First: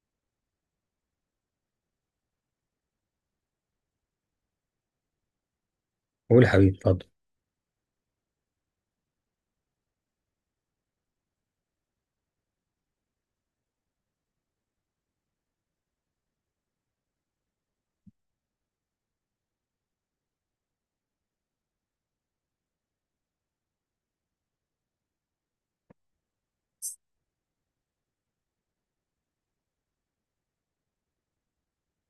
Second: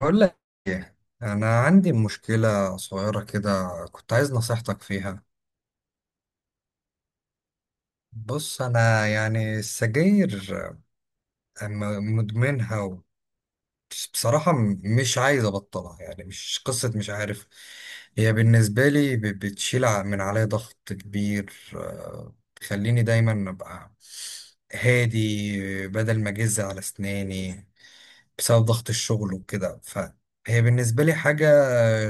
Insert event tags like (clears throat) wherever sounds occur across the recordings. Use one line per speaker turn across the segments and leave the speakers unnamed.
بقول لك، انا عندي مشكله صغيره كده. كنت عايز نصيحتك فيها.
قول حبيبي اتفضل.
بص، انا يعني السجاير مدمنها بصراحه مش عايز ابطلها. يعني مش قصه، مش عارف. هي بالنسبه لي بتشيل من عليا ضغط كبير، آه، تخليني دايما ابقى هادي بدل ما اجز على اسناني بسبب ضغط الشغل وكده. فهي بالنسبة لي حاجة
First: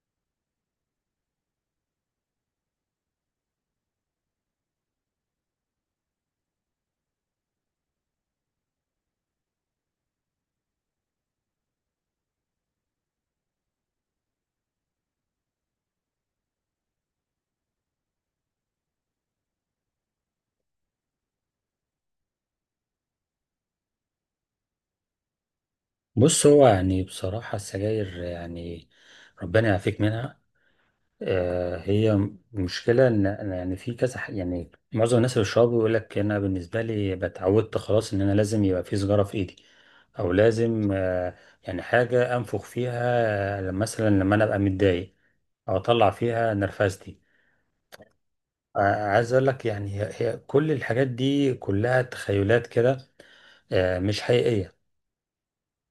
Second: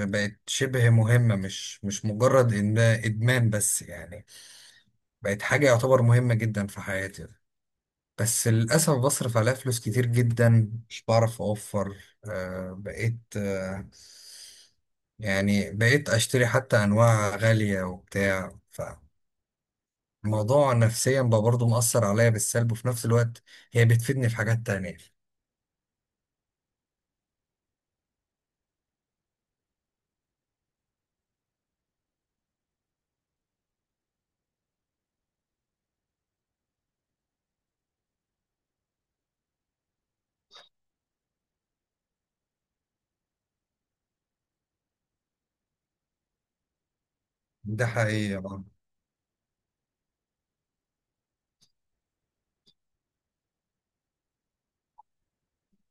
بقت شبه مهمة، مش مجرد إن إدمان بس. يعني بقت حاجة يعتبر مهمة جدا في حياتي. بس للأسف بصرف عليها فلوس كتير جدا، مش بعرف أوفر. آه، بقيت آه، يعني بقيت أشتري حتى أنواع غالية وبتاع. فالموضوع نفسيا بقى برضه مؤثر عليا بالسلب، وفي نفس الوقت هي بتفيدني في حاجات تانية.
بص، هو يعني بصراحة السجاير يعني ربنا يعافيك منها. هي مشكلة إن يعني في كذا يعني معظم الناس اللي بيشربوا يقول لك أنا بالنسبة لي اتعودت خلاص إن أنا لازم يبقى في سيجارة في إيدي، أو لازم يعني حاجة أنفخ فيها مثلا لما أنا أبقى متضايق أو أطلع فيها نرفزتي.
ده حقيقة.
آه، عايز اقول لك يعني هي كل الحاجات دي كلها تخيلات كده. مش حقيقية.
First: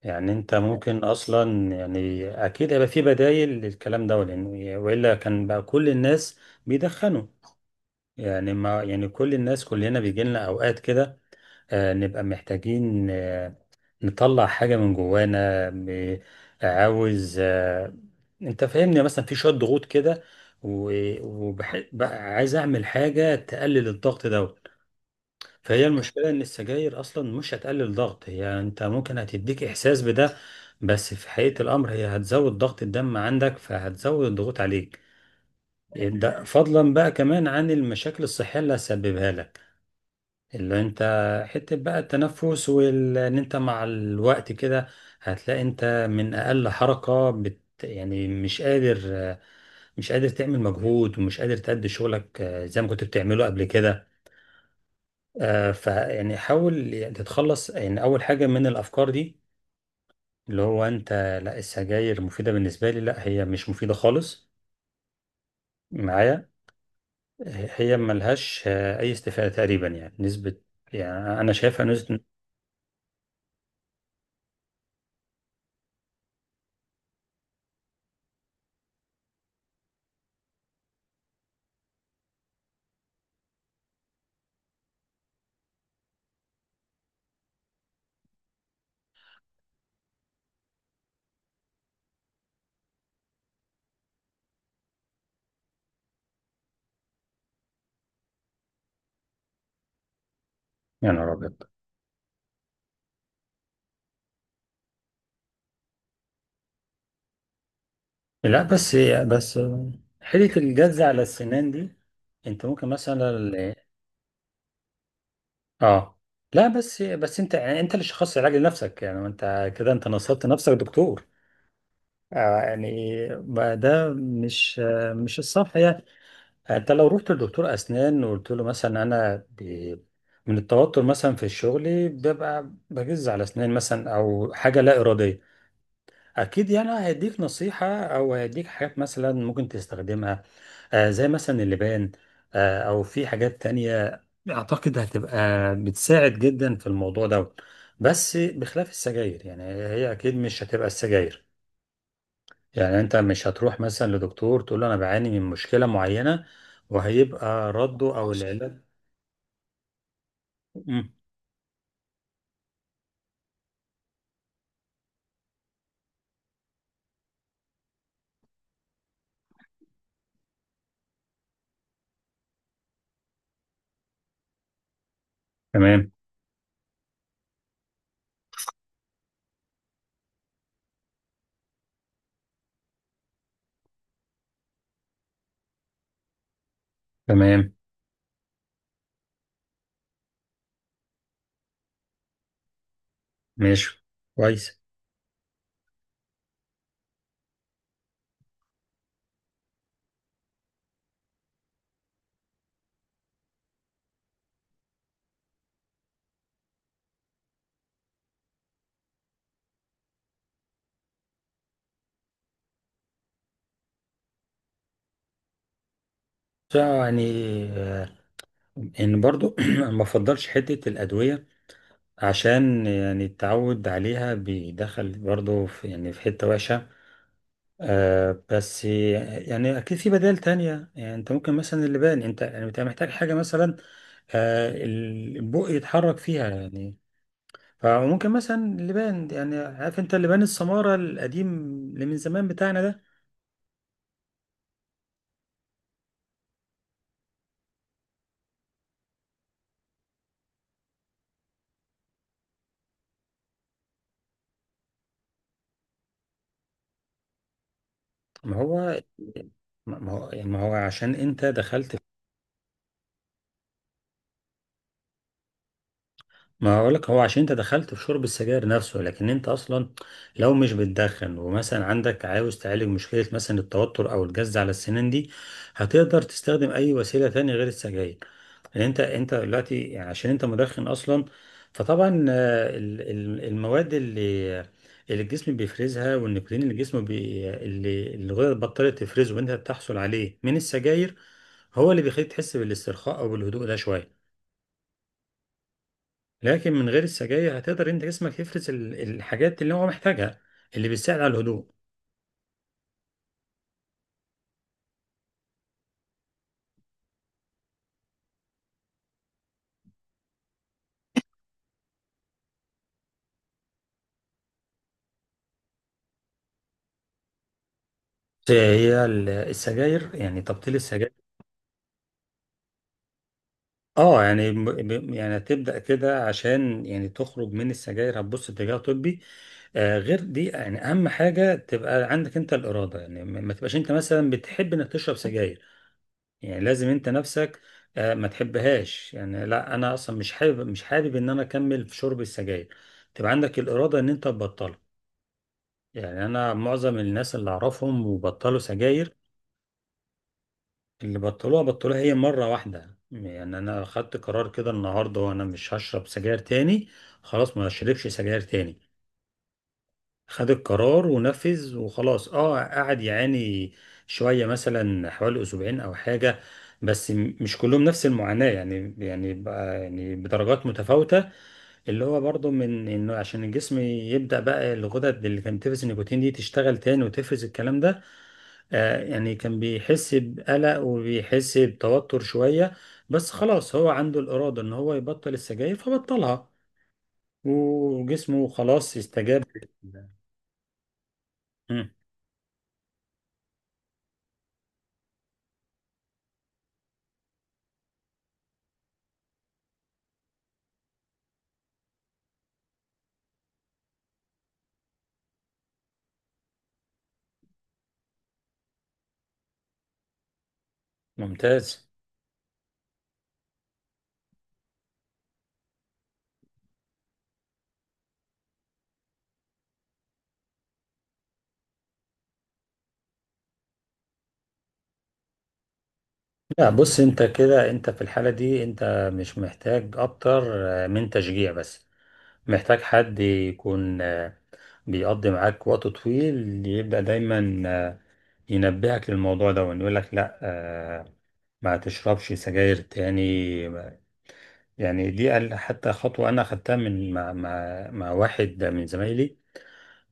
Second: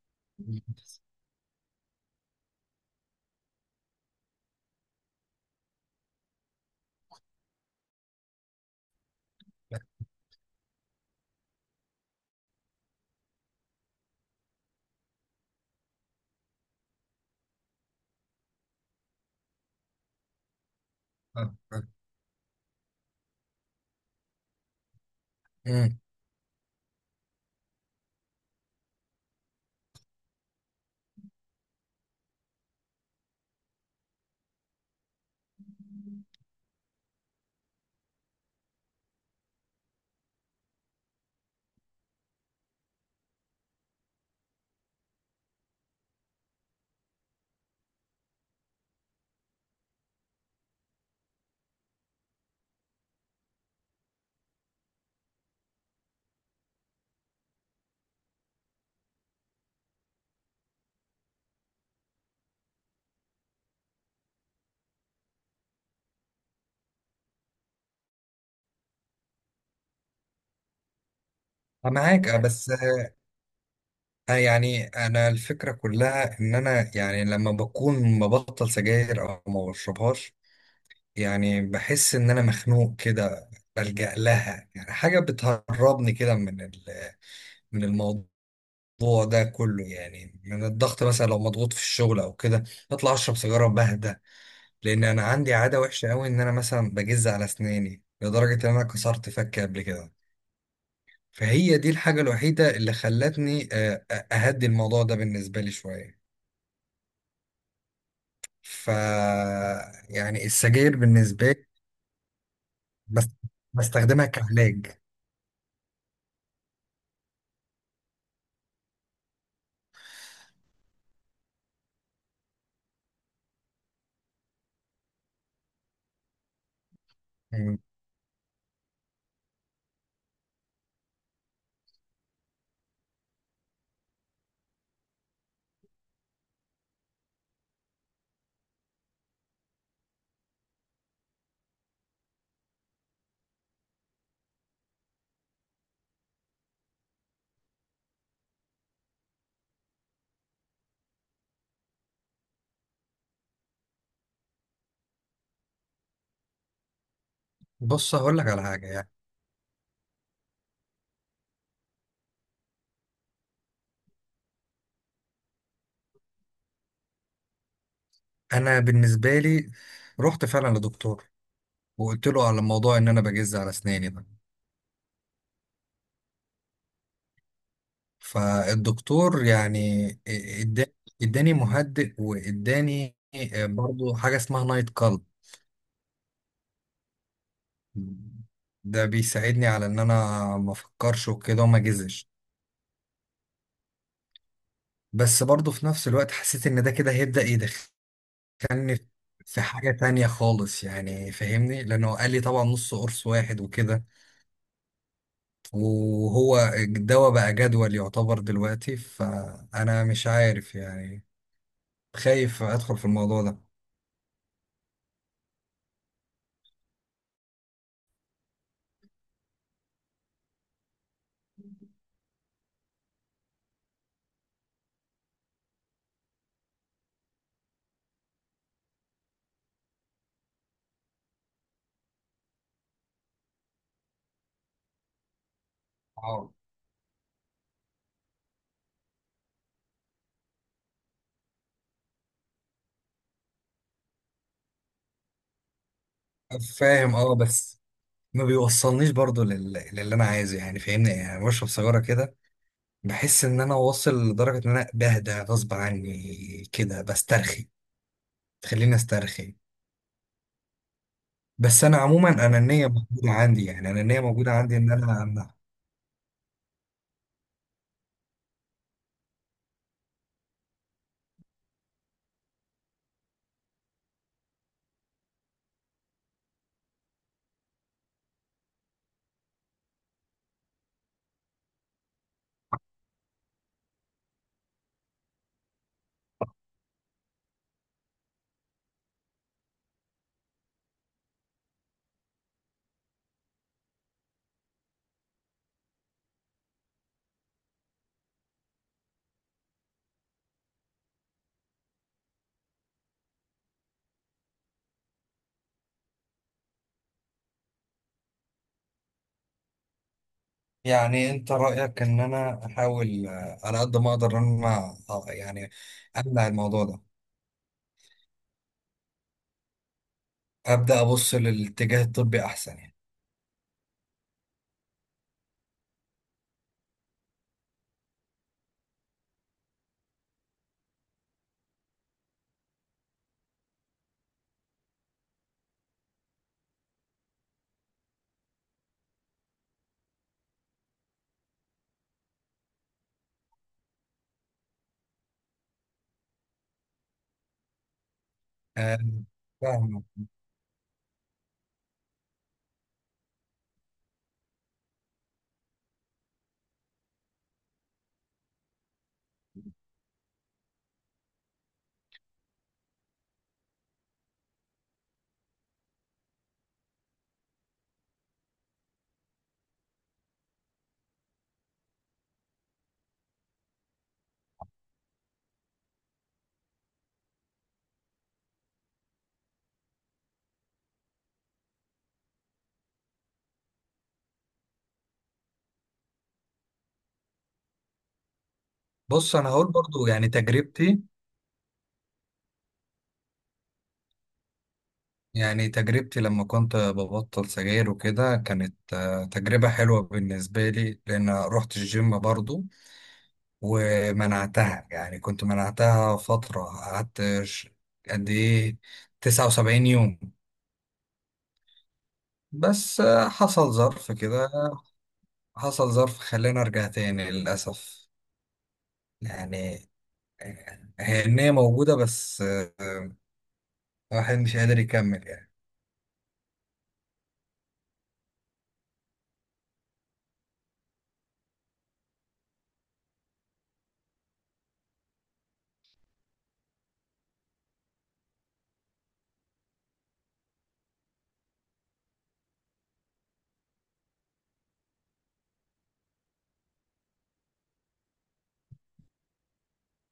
يعني انت ممكن اصلا يعني اكيد هيبقى في بدايل للكلام ده، لان والا كان بقى كل الناس بيدخنوا. يعني ما يعني كل الناس كلنا بيجي لنا اوقات كده نبقى محتاجين، نطلع حاجه من جوانا عاوز آه، انت فاهمني، يعني مثلا في شويه ضغوط كده
بقى
بقى عايز اعمل حاجه تقلل الضغط ده. فهي المشكلة إن السجاير أصلا مش هتقلل ضغط، هي أنت ممكن هتديك إحساس بده، بس في حقيقة الأمر هي هتزود ضغط الدم عندك، فهتزود الضغوط عليك. ده فضلا بقى كمان عن المشاكل الصحية اللي هتسببها لك، اللي أنت حتة بقى التنفس، وإن أنت مع الوقت كده هتلاقي أنت من أقل حركة بت يعني مش قادر، مش قادر تعمل مجهود، ومش قادر تأدي شغلك زي ما كنت بتعمله قبل كده. فيعني حاول تتخلص يعني اول حاجه من الافكار دي، اللي هو انت لا السجاير مفيده بالنسبه لي، لا هي مش مفيده خالص معايا. هي ملهاش اي استفاده تقريبا يعني نسبه، يعني انا شايفها
أنا
نسبه.
معاك، آه، بس آه، يعني انا الفكره كلها ان انا يعني لما بكون مبطل سجاير او ما بشربهاش، يعني بحس ان انا مخنوق كده. بلجأ لها، يعني حاجه بتهربني كده من من الموضوع ده كله. يعني من الضغط، مثلا لو مضغوط في الشغل او كده، بطلع اشرب سيجاره بهدى. لان انا عندي عاده وحشه قوي، ان انا مثلا بجز على اسناني لدرجه ان انا كسرت فكي قبل كده.
يا نهار ابيض.
فهي دي الحاجة الوحيدة اللي خلتني، آه، أهدي الموضوع ده بالنسبة لي شوية.
لا
ف
بس. بس
يعني
حيله
السجاير
الجز على
بالنسبة لي
السنان دي انت ممكن
بس
مثلا
بستخدمها كعلاج.
اه. لا بس، انت يعني انت اللي شخصت العلاج لنفسك، يعني انت كده انت نصبت نفسك دكتور. يعني ما ده مش مش الصح يعني. انت لو رحت لدكتور
مم.
اسنان وقلت له مثلا انا ب... من التوتر مثلا في الشغل ببقى بجز على اسنان مثلا، او حاجه لا اراديه، اكيد يعني هيديك نصيحه او هيديك حاجات مثلا ممكن تستخدمها، زي مثلا اللبان، او في حاجات تانية اعتقد هتبقى بتساعد جدا في الموضوع ده، بس بخلاف السجاير. يعني هي اكيد مش هتبقى السجاير، يعني انت مش هتروح مثلا لدكتور تقول له انا بعاني من مشكلة معينة وهيبقى رده
بص،
او
هقول
خلاص
لك على
العلاج.
حاجة. يعني
مم.
أنا بالنسبة لي رحت فعلا لدكتور وقلت له على موضوع إن أنا بجز على أسناني ده.
تمام.
فالدكتور يعني إدا- إداني مهدئ وإداني، آه، برضو حاجة اسمها نايت كلب.
تمام.
ده بيساعدني على ان انا ما افكرش وكده وما اجزش.
ماشي، كويس.
بس برضه في نفس الوقت حسيت ان ده كده هيبدأ يدخلني في حاجة تانية خالص. يعني فاهمني، لانه قال لي طبعا نص قرص واحد وكده، وهو الدواء بقى جدول يعتبر دلوقتي. فانا مش عارف يعني، خايف ادخل في الموضوع ده.
يعني آه، ان برضو (clears throat) ما بفضلش حتة الأدوية، عشان يعني التعود عليها بيدخل برضو في يعني في حتة وحشة. بس يعني اكيد في بدائل تانية. يعني انت ممكن مثلا اللبان، انت يعني انت محتاج حاجة مثلا البق يتحرك فيها
اه،
يعني. فممكن مثلا اللبان، يعني عارف انت اللبان السمارة القديم اللي من زمان بتاعنا ده.
فاهم، اه، بس ما بيوصلنيش برضه لل... للي انا عايزه. يعني فاهمني، يعني بشرب سيجارة كده بحس ان انا واصل لدرجة ان انا بهدى غصب عني كده، بسترخي،
ما
تخليني
هو
استرخي.
ما هو يعني ما هو عشان انت
بس
دخلت.
انا عموما انانيه موجوده عندي، يعني انانيه موجوده عندي ان انا أمنع.
ما هقولك، هو عشان انت دخلت في شرب السجاير نفسه، لكن انت اصلا لو مش بتدخن ومثلا عندك عاوز تعالج مشكلة مثلا التوتر او الجز على السنان دي، هتقدر تستخدم اي وسيلة تانية غير السجاير. لان انت دلوقتي يعني عشان انت مدخن اصلا، فطبعا المواد اللي اللي الجسم بيفرزها، والنيكوتين اللي الجسم بي اللي اللي الغدد بطلت تفرزه وانت بتحصل عليه من السجاير، هو اللي بيخليك تحس بالاسترخاء او بالهدوء ده شوية. لكن من غير السجاير هتقدر انت جسمك يفرز الحاجات اللي هو محتاجها، اللي بتساعد على الهدوء.
يعني انت رايك ان انا احاول، آه، على قد ما اقدر ان انا، آه، يعني امنع الموضوع ده.
هي السجاير يعني تبطيل
ابدا
السجاير.
ابص للاتجاه الطبي احسن يعني.
اه يعني يعني هتبدأ كده عشان يعني تخرج من السجاير هتبص اتجاه طبي. غير دي يعني اهم حاجة تبقى عندك انت الإرادة. يعني ما تبقاش انت مثلا بتحب انك تشرب سجاير. يعني لازم انت نفسك ما تحبهاش، يعني لا انا اصلا مش حابب، مش حابب ان انا اكمل في شرب السجاير. تبقى عندك الإرادة ان انت تبطلها. يعني انا معظم الناس اللي اعرفهم وبطلوا
آه،
سجاير،
فاهم.
اللي بطلوها بطلوها هي مرة واحدة. يعني انا خدت قرار كده النهاردة، وانا مش هشرب سجاير تاني، خلاص ما اشربش سجاير تاني. خد القرار ونفذ وخلاص. اه قعد يعاني شوية، مثلا حوالي اسبوعين او حاجة، بس مش كلهم نفس المعاناة يعني، يعني بدرجات متفاوتة. اللي هو برضو من انه عشان الجسم يبدأ بقى الغدد اللي كانت بتفرز النيكوتين دي تشتغل تاني وتفرز الكلام ده. يعني كان بيحس بقلق وبيحس بتوتر شوية، بس خلاص هو عنده الإرادة ان هو يبطل السجاير فبطلها، وجسمه خلاص
بص،
استجاب.
انا هقول برضو يعني تجربتي.
مم،
يعني تجربتي لما كنت ببطل سجاير وكده كانت، آه، تجربه حلوه بالنسبه لي، لان رحت الجيم برضو ومنعتها. يعني كنت منعتها فترة، قعدت قد إيه، 79 يوم.
ممتاز.
بس آه، حصل ظرف كده، حصل ظرف خلاني أرجع تاني للأسف. يعني آه، هي النية موجودة، بس آه، الواحد مش قادر يكمل يعني.
لا بص، انت كده انت في الحالة دي انت مش محتاج اكتر من تشجيع بس. محتاج حد يكون بيقضي معاك وقت طويل، يبدأ دايما ينبهك للموضوع ده ويقول لك لا ما تشربش سجاير تاني يعني دي حتى خطوة أنا أخدتها من مع واحد من زمايلي.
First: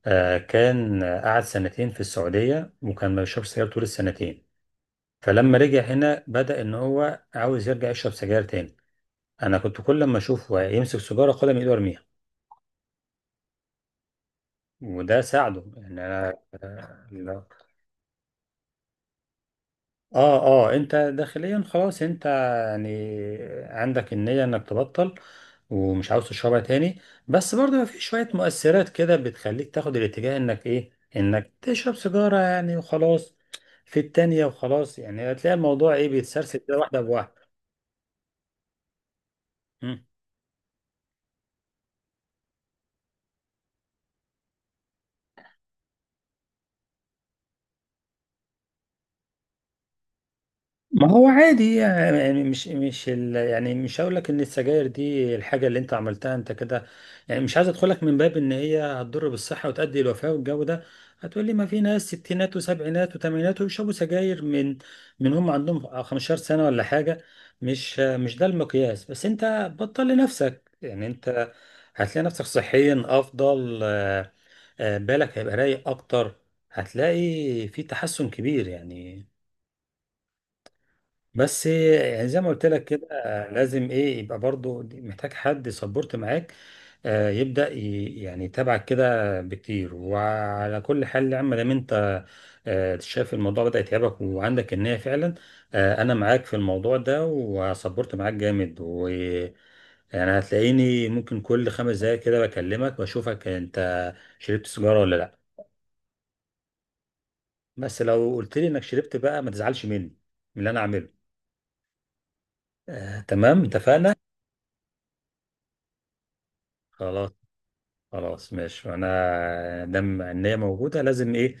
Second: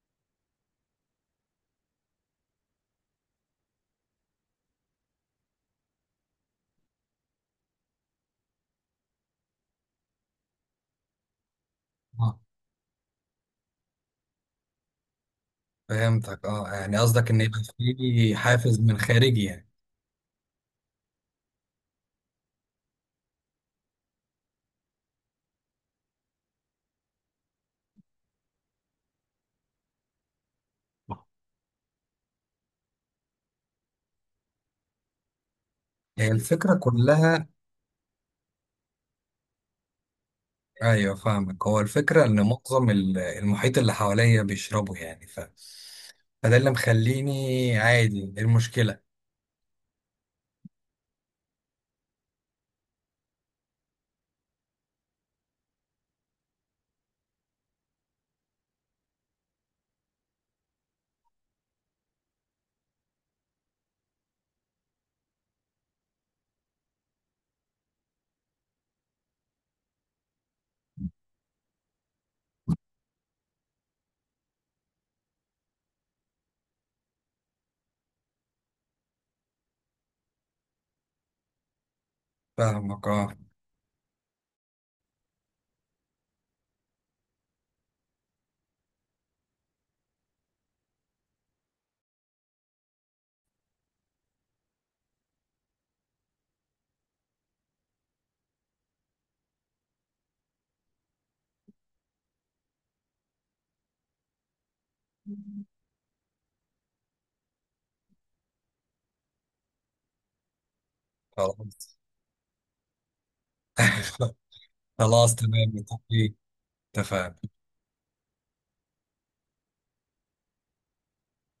كان قعد سنتين في السعودية، وكان ما بيشربش سجاير طول السنتين. فلما رجع هنا بدأ إن هو عاوز يرجع يشرب سجاير تاني. أنا كنت كل ما أشوفه يمسك سيجارة خدها من إيده وأرميها،
آه.
وده ساعده. يعني أنا
فهمتك، اه، يعني
آه،
قصدك إن يبقى في حافز من خارجي يعني.
اه. اه انت داخليا خلاص انت يعني عندك النية انك تبطل ومش عاوز تشربها تاني، بس برضه في شوية مؤثرات كده بتخليك تاخد الاتجاه انك ايه انك تشرب سيجارة يعني وخلاص، في التانية وخلاص. يعني هتلاقي الموضوع ايه
هي
بيتسرسل
الفكرة
كده واحدة بواحدة.
كلها، ايوه، فاهمك. هو الفكره ان معظم المحيط اللي حواليا بيشربوا يعني ف... فده اللي مخليني عادي. إيه المشكله؟
ما هو عادي يعني، مش يعني مش هقول لك ان السجاير دي الحاجه اللي انت عملتها انت كده. يعني مش عايز ادخلك من باب ان هي هتضر بالصحه وتؤدي الوفاه والجو ده. هتقول لي ما في ناس ستينات وسبعينات وثمانينات ويشربوا سجاير من من هم عندهم 15 سنه ولا حاجه. مش ده المقياس. بس انت بطل لنفسك. يعني انت هتلاقي نفسك صحيا افضل، بالك هيبقى رايق اكتر، هتلاقي في تحسن كبير يعني. بس يعني زي ما قلت لك كده
فاهمك، اه.
لازم ايه يبقى برضو محتاج حد سبورت معاك، يبدأ يعني يتابعك كده بكتير. وعلى كل حال يا عم، دام انت شايف الموضوع بدأ يتعبك وعندك النية فعلا، انا معاك في الموضوع ده، وسبورت معاك جامد، و يعني هتلاقيني ممكن كل 5 دقايق كده بكلمك واشوفك انت شربت سيجارة ولا لا. بس لو قلت لي انك شربت بقى ما تزعلش مني من اللي انا عامله.
خلاص.
تمام، اتفقنا.
(laughs) خلاص تمام، متفقين.
خلاص.
اتفقنا.
خلاص ماشي، انا دام ان هي موجوده لازم ايه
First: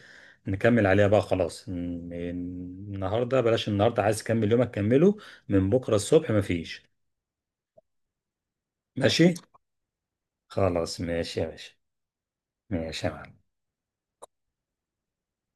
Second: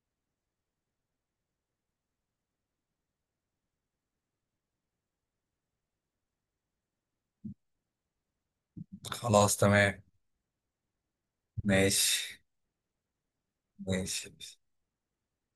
نكمل عليها بقى. خلاص النهارده بلاش، النهارده عايز تكمل يومك كمله، من بكره الصبح مفيش. ماشي.
خلاص تمام.
خلاص ماشي يا باشا.
ماشي.
ماشي يا معلم.
ماشي.